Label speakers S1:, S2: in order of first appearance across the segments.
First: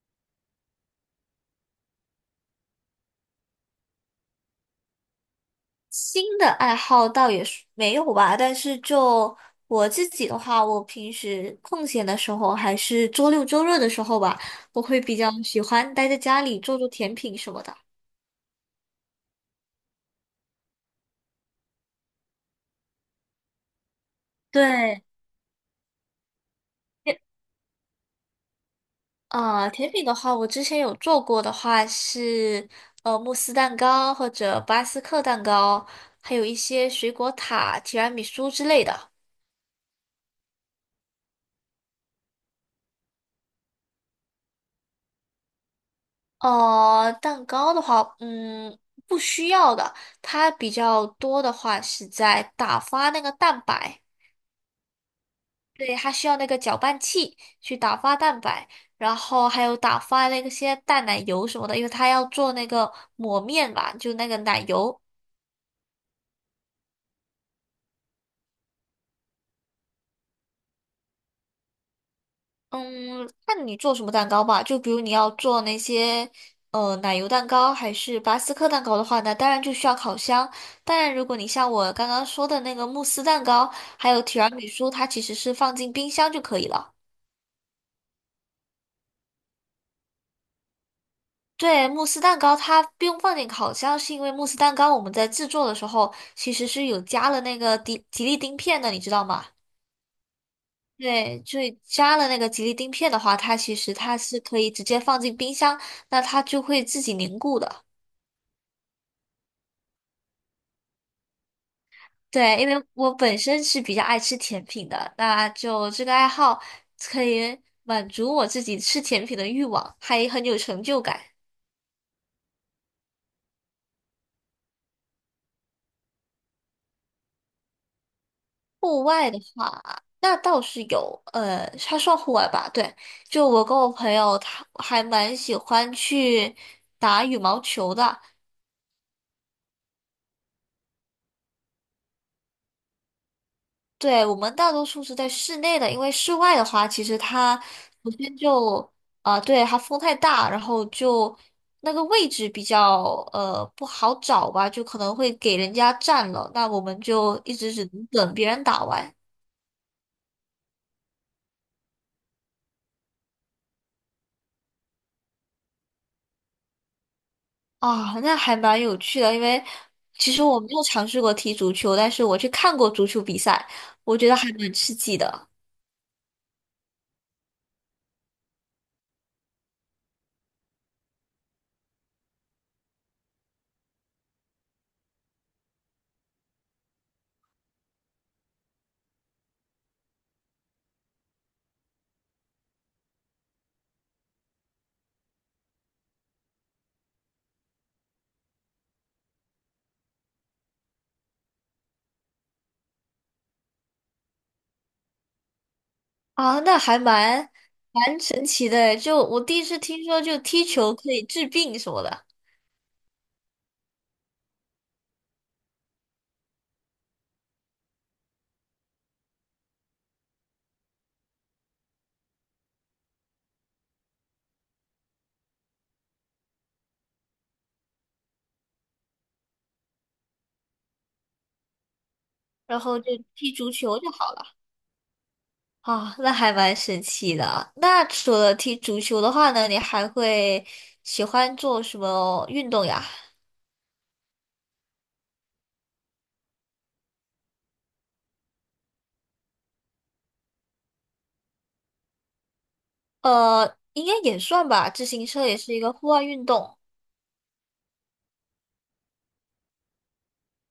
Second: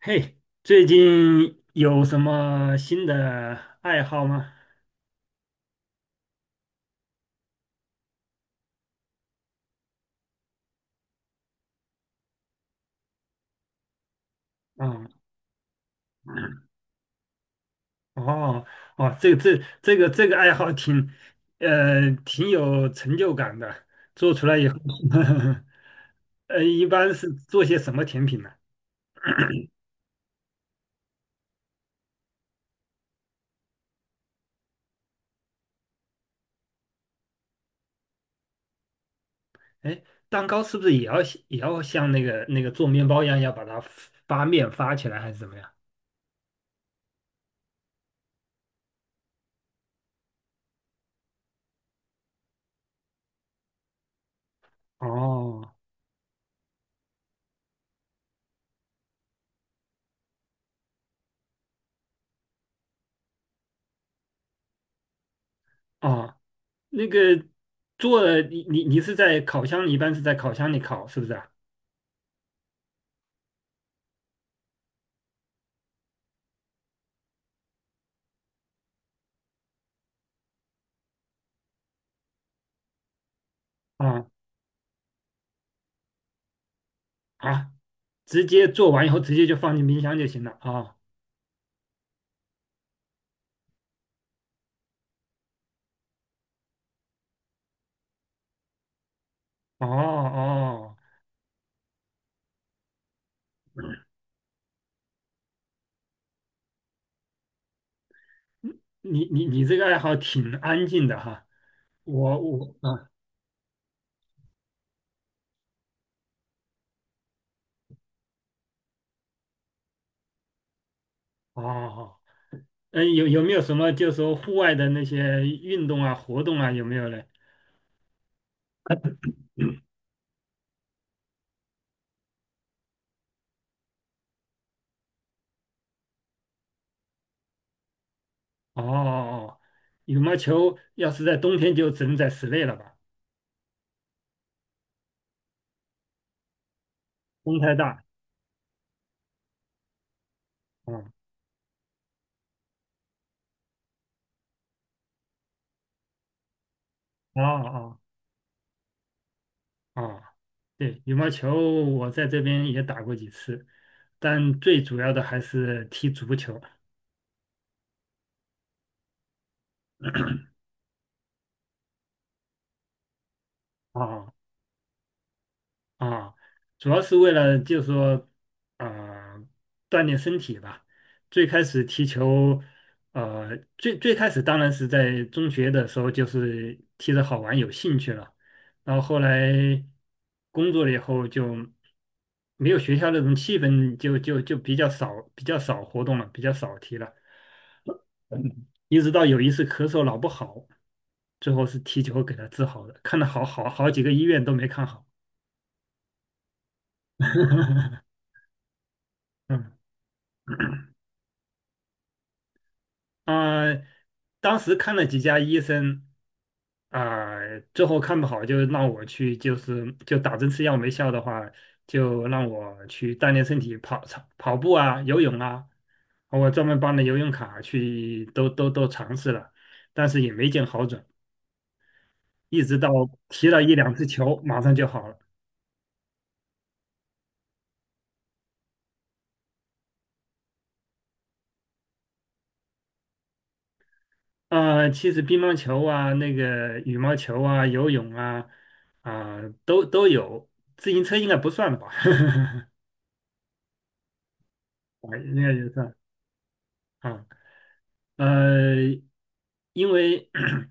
S1: 嘿，最近有什么新的爱好吗？
S2: 新的爱好倒也是没有吧，但是就我自己的话，我平时空闲的时候，还是周六周日的时候吧，我会
S1: 啊、
S2: 比较喜欢待在家里做做甜品什么的。
S1: 哦，哦，这个爱好挺有成就感的。做出来以后，
S2: 对，
S1: 一般
S2: 甜
S1: 是做些什么甜品呢？
S2: 甜品的话，我之前有做过的话是慕斯蛋糕或者巴斯克蛋糕，还有一些水果塔、提拉米苏之类的。
S1: 哎，蛋糕是不是也要像那个做面包一样，要把它发面发起来，还是怎么样？
S2: 蛋糕的话，嗯，不需要的。它比较多的话是在打发那个蛋白，
S1: 哦
S2: 对，它需要那个搅拌器去打发蛋白，然后还有打发那些淡奶油什么的，因为它要做那个抹面嘛，就那个奶油。
S1: 哦，那个做了你是在烤箱里，一般是在烤箱里烤，是不是啊？
S2: 嗯，看你做什么蛋糕吧。就比如你要做那些奶油蛋糕还是巴斯克蛋糕的话，那当然就需要烤箱。当然，如果你像我刚刚说的那个慕斯蛋糕，还有
S1: 啊
S2: 提拉米苏，它其实是放进冰箱就可以了。
S1: 啊，直接做完以后直接就放进冰箱就行了啊。
S2: 对，慕斯蛋糕它不用放进烤箱，是因为慕斯蛋糕我们在制作的时候其实是有加了那个吉利丁片的，你知道吗？
S1: 哦哦，
S2: 对，就以加了那个吉利丁片的话，它其实它是可以直接放进冰箱，那它就会自己凝固的。
S1: 嗯你这个爱好挺安静的哈。我
S2: 对，因
S1: 我
S2: 为
S1: 啊
S2: 我本身是比较爱吃甜品的，那就这个爱好可以满足我自己吃甜品的欲望，还很有成就感。
S1: 哦，嗯，没有什么就是说户外的那些运动啊活动啊有没有嘞？
S2: 户外的话，那倒是有，它算户外吧？对，就我跟我朋友，他还蛮喜欢去打羽毛球的。
S1: 哦哦，羽毛球要是在冬天就只能在室内了吧，
S2: 对，我们大多数是在室内的，因为室外的话，其实它
S1: 风太大。
S2: 首先就啊、对，它风太大，然后
S1: 嗯，
S2: 就那个位置比较不好找吧，就可能会给人家占了，那我们就
S1: 哦
S2: 一直只
S1: 哦
S2: 能等别人打完。
S1: 哦，对，羽毛球我在这边也打过几次，但最主要的还是踢足球。
S2: 啊，那还蛮有趣的，因为其实我没有尝试过踢足球，但是我去看过足球比赛，我觉
S1: 啊。
S2: 得还蛮刺激的。
S1: 啊，主要是为了就是说，呃，锻炼身体吧。最开始踢球，最开始当然是在中学的时候，就是踢着好玩，有兴趣了。然后后来工作了以后，就没有学校那种气氛就比较少，比较少活动了，比较少踢了。一直到有一次咳嗽老不好，最后是踢球给他治好的，看了好几个医院都没看好。
S2: 啊，那还蛮神奇的诶，就我第一
S1: 嗯。
S2: 次听说就踢球可以治病什么的。
S1: 啊、当时看了几家医生，啊、最后看不好就让我去，就打针吃药没效的话，就让我去锻炼身体，跑操跑步啊，游泳啊，我专门办了游泳卡去，都尝试了，但是也没见好转，一直
S2: 然
S1: 到
S2: 后就
S1: 踢
S2: 踢
S1: 了
S2: 足
S1: 一两
S2: 球
S1: 次
S2: 就好
S1: 球，
S2: 了。
S1: 马上就好了。
S2: 啊，那还蛮神奇的。那除了踢足球的话呢，你还会喜欢做什么运动呀？
S1: 啊、其实乒乓球啊，那个羽毛球啊，游泳啊，啊、都有，自行车应该不算吧？
S2: 应该也算吧，自
S1: 啊
S2: 行
S1: 应
S2: 车
S1: 该
S2: 也
S1: 也
S2: 是一个
S1: 算。
S2: 户外运动，
S1: 啊，呃，因为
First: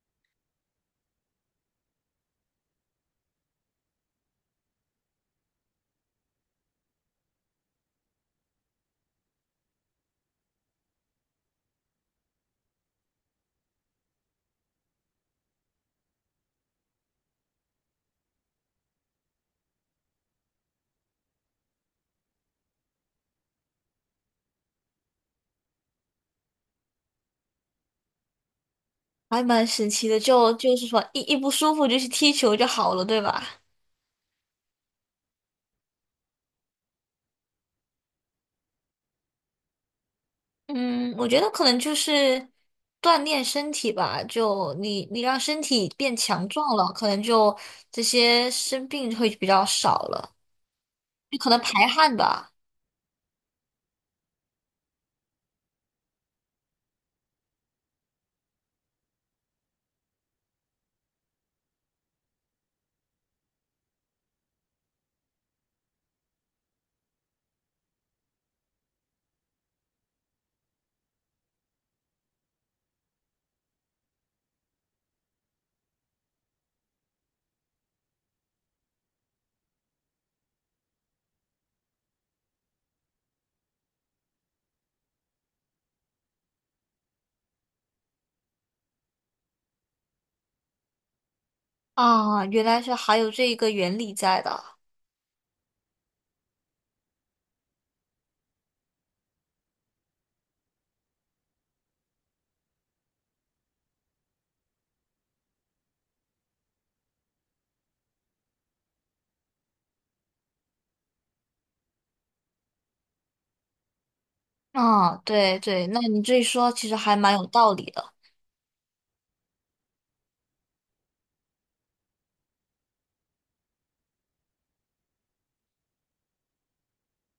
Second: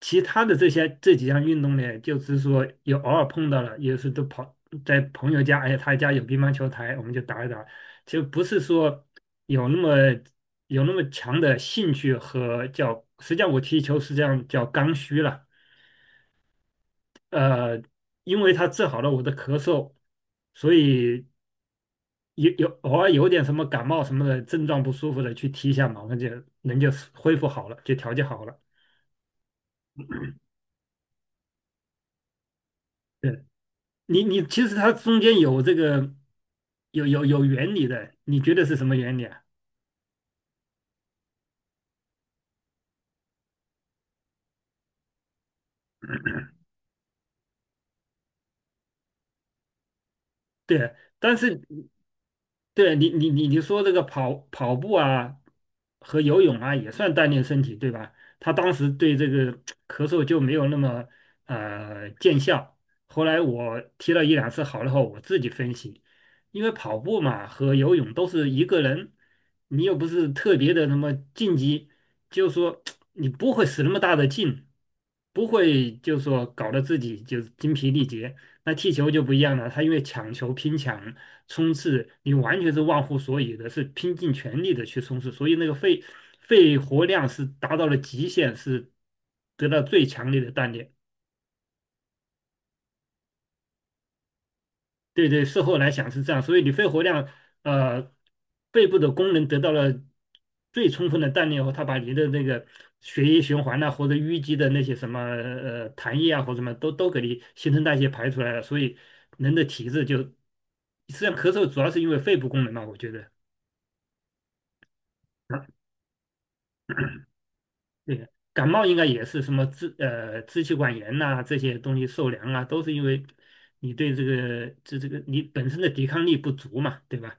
S1: 其他的这几项运动呢，就是说有偶尔碰到了，有时都跑在朋友家，哎，他家有乒乓球台，我们就打一打，就不是说有那么有那么强的兴趣和叫，实际上我踢球实际上叫刚需了。呃，因为他治好了我的咳嗽，所以有有偶尔有点什么感冒什么的症状不舒服的，去踢一下嘛，马上就人就恢复好了，就调节好了。
S2: 还蛮神奇的。就是说，一不舒服就去踢球就好了，对吧？
S1: 对你其实它中间有这个有原理的，你觉得是什么原理啊？
S2: 嗯，我觉得可能就是锻炼身体吧，就你你让身体变强壮了，可能就这些生病会比较少了，
S1: 对，但
S2: 就可能
S1: 是
S2: 排汗吧。
S1: 对你说这个跑步啊和游泳啊也算锻炼身体，对吧？他当时对这个咳嗽就没有那么见效。后来我踢了一两次好了后，我自己分析，因为跑步嘛和游泳都是一个人，你又不是特别的那么竞技，就是说 你不会使那么大的劲，不会就是说搞得自己就是精疲力竭。那踢球就不一样了，他因为抢球、拼抢、冲刺，你完全是忘乎所以的，是拼尽全力的去冲刺，所以那个肺活量是达到了极限，是得到最强烈的锻炼。
S2: 啊，原来是还有这一个原理在的。
S1: 对对，事后来想是这样，所以你肺活量，呃，肺部的功能得到了最充分的锻炼后，它把你的那个血液循环呐、或者淤积的那些什么痰液啊，或者什么都给你新陈代谢排出来了，所以人的体质就实际上咳嗽主要是因为肺部功能嘛，我觉得
S2: 啊，
S1: 啊，
S2: 对对，那你这一说其实还蛮有道理的。
S1: 对，感冒应该也是什么支气管炎呐、这些东西受凉啊，都是因为你对这个你本身的抵抗力不足嘛，对吧？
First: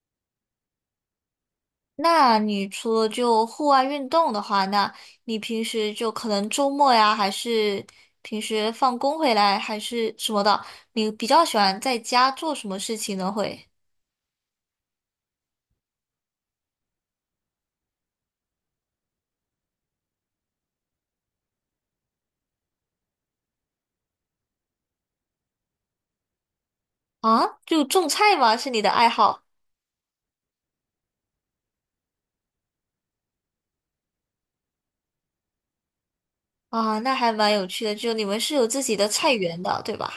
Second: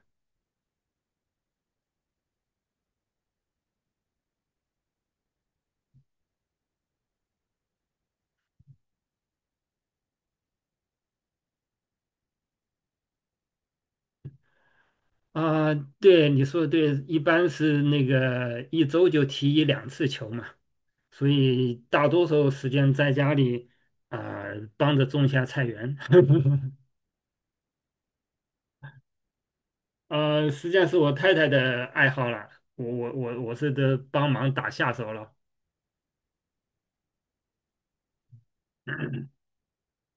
S2: 那你除了就户外运动的话，那你平时就可能周末呀，还是平时放工回来，还是什么的，你比较喜欢在家做什么事情呢？会
S1: 啊，对，你说的对，一般是那个一周就踢一两次球嘛，所以大多数时间在家里啊、帮着种下菜园，
S2: 啊，就种菜吗？是你的爱好
S1: 实际上是我太太的爱好了，我是得帮忙打下手了，
S2: 啊？那还蛮有趣的。就你们是有自己的菜园的，对吧？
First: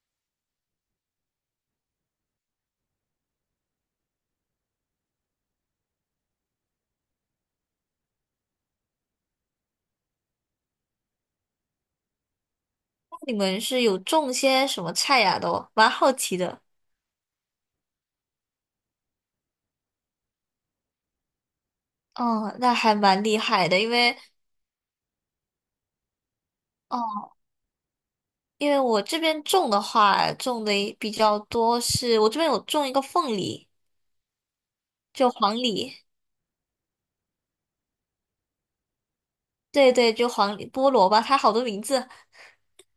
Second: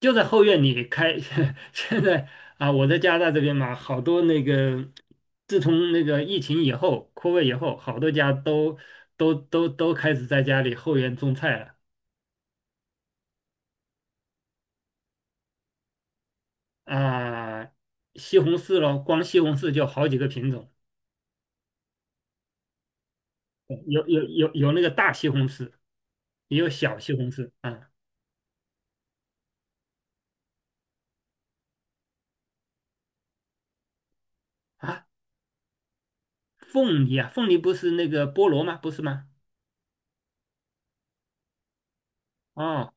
S1: 就在后院里开，现在啊、我在加拿大这边嘛，好多那个自从那个疫情以后扩位以后，好多家都开始在家里后院种菜了。
S2: 那你们是有种些什么菜呀？都蛮好奇的。
S1: 啊、西红柿咯，光西红柿就好几个品种，
S2: 哦，那还蛮厉害的，因为
S1: 有那个大西红柿，也有小西
S2: 哦，
S1: 红柿啊
S2: 因为我这边种的话，种的比较多是，我这边有种一个凤梨，
S1: 啊，
S2: 就黄梨，
S1: 凤梨啊，凤梨不是那个菠萝吗？不是吗？
S2: 对对，就黄梨菠萝吧，它好多名字，
S1: 哦，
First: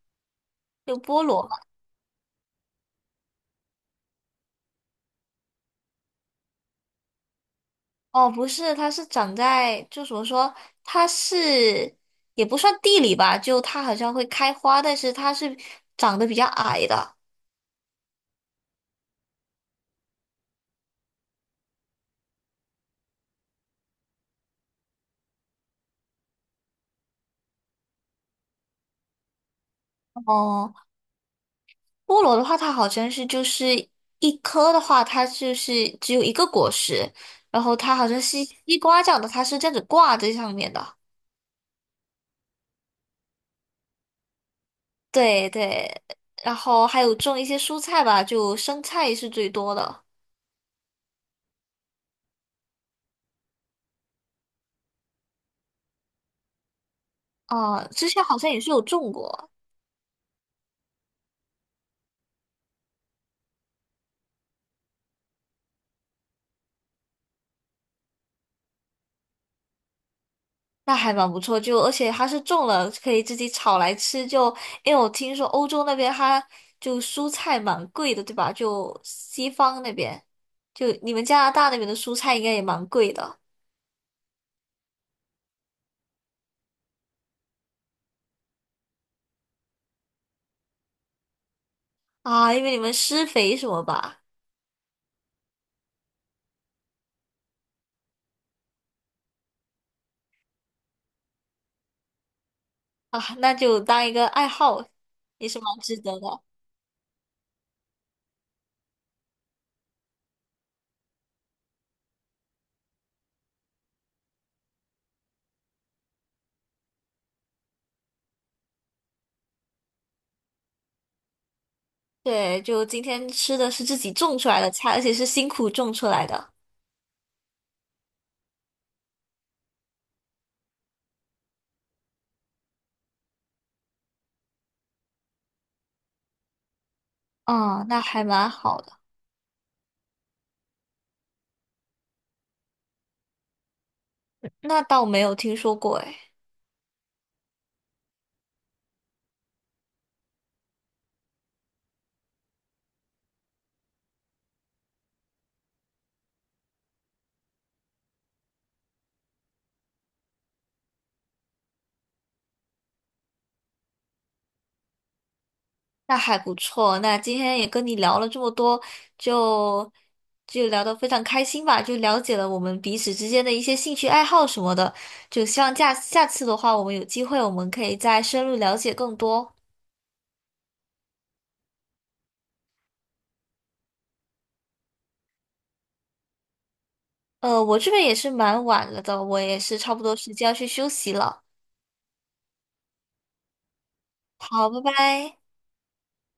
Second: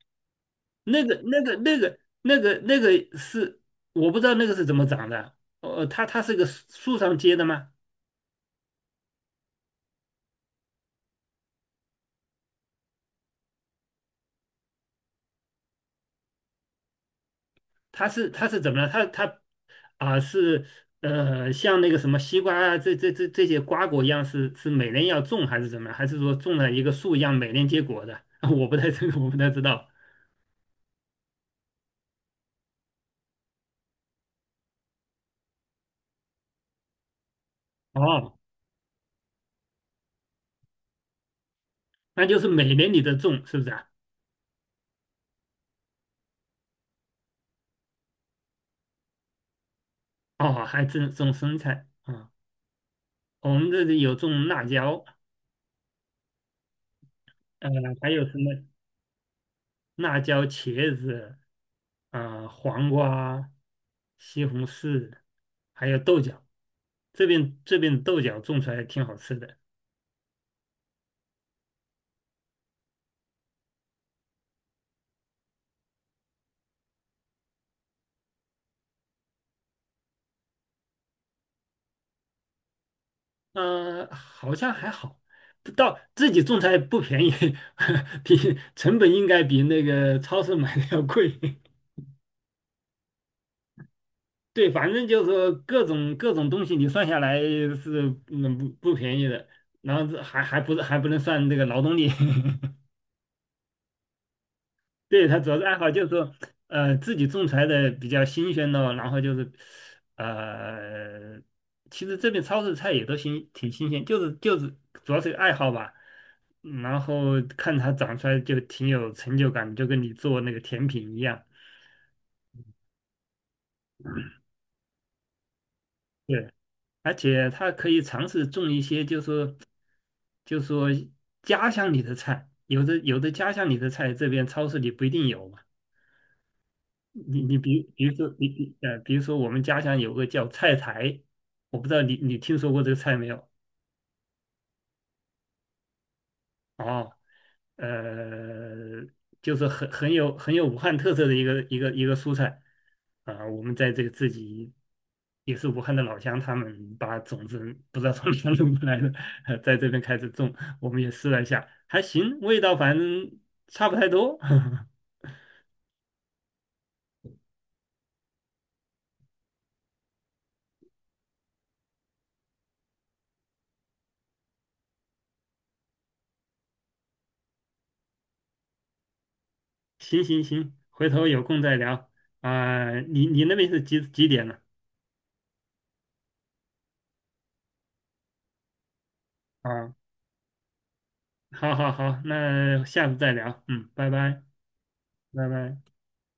S2: 就
S1: 那个
S2: 菠
S1: 那
S2: 萝
S1: 个
S2: 吧。
S1: 那个那个那个是我不知道那个是怎么长的，它是个树上结的吗？
S2: 哦，不是，它是长在，就怎么说，它是也不算地里吧，就它好像会开花，但是它是长得比较矮的。
S1: 它是怎么了？它它啊、是呃像那个什么西瓜啊，这些瓜果一样是每年要种还是怎么样？还是说种了一个树一样每年结果的？我不太这个 我不太知道。
S2: 哦。菠萝的话，它好像是就是一颗的话，它就是只有一个果实，然后它好像
S1: 哦，
S2: 是西瓜这样的，它是这样子挂在上面的。
S1: 那就是每年你都种是不是啊？
S2: 对对，然后还有种一些蔬菜吧，就生菜是最多的。
S1: 哦，还种种生菜啊、我们这里有种辣椒，呃，
S2: 啊，之
S1: 还
S2: 前
S1: 有
S2: 好
S1: 什
S2: 像
S1: 么
S2: 也是有种过，
S1: 辣椒、茄子啊、黄瓜、西红柿，还有豆角。这边的豆角种出来挺好吃的。
S2: 那还蛮不错。就而且它是种了，可以自己炒来吃。就因为我听说欧洲那边它就蔬菜蛮贵的，对吧？就西方那边，就你们加拿大那边的蔬菜应该也蛮贵的。
S1: 好像还好，不到自己种菜不便宜，比成本应该比那个超市买的要贵。
S2: 啊，因为你们施肥什么吧？
S1: 对，反正就是说各种东西，你算下来是不便宜的，然后这还还不是还不能算这个劳动力。
S2: 啊，那就当一个爱好，
S1: 对，他
S2: 也
S1: 主要
S2: 是
S1: 是爱
S2: 蛮
S1: 好，
S2: 值
S1: 就是
S2: 得
S1: 说，
S2: 的。
S1: 自己种出来的比较新鲜咯，然后就是，呃，其实这边超市菜也都新，挺新鲜，就是主要是爱好吧，然后看它长出来就挺有成就感，就跟你做那个甜品一样。
S2: 对，就今天吃的是自己种出来的菜，而且是辛苦种出来
S1: 对，
S2: 的。
S1: 而且它可以尝试种一些，就是说就是说家乡里的菜，有的家乡里的菜，这边超市里不一定有嘛。你你比
S2: 嗯，那
S1: 比如
S2: 还
S1: 说你
S2: 蛮
S1: 你
S2: 好的。
S1: 呃，比如说我们家乡有个叫菜苔，我不知道你听说过这个菜没有？
S2: 那倒没有听说过，诶，
S1: 哦，呃，就是很有武汉特色的一个蔬菜啊、我们在这个自己也是武汉的老乡，他们把种子不知道从哪弄过来的，在这边开始种，我们也试了一下，还行，味道反正差不太多。
S2: 那还不错。那今天也跟你聊了这么多，就就聊得非常开心吧，就了解了我们彼此之间的一些兴趣爱好什么的。就希望下下次的话，我们有机会，我们可以再深入了解更多。
S1: 行行行，回头有空再聊啊、你那边是几点呢？
S2: 我这边也是蛮晚了的，我也是
S1: 啊？
S2: 差不多时间要去休息了。
S1: 好好好，那下次再聊，嗯，拜拜，
S2: 好，拜拜。
S1: 拜拜。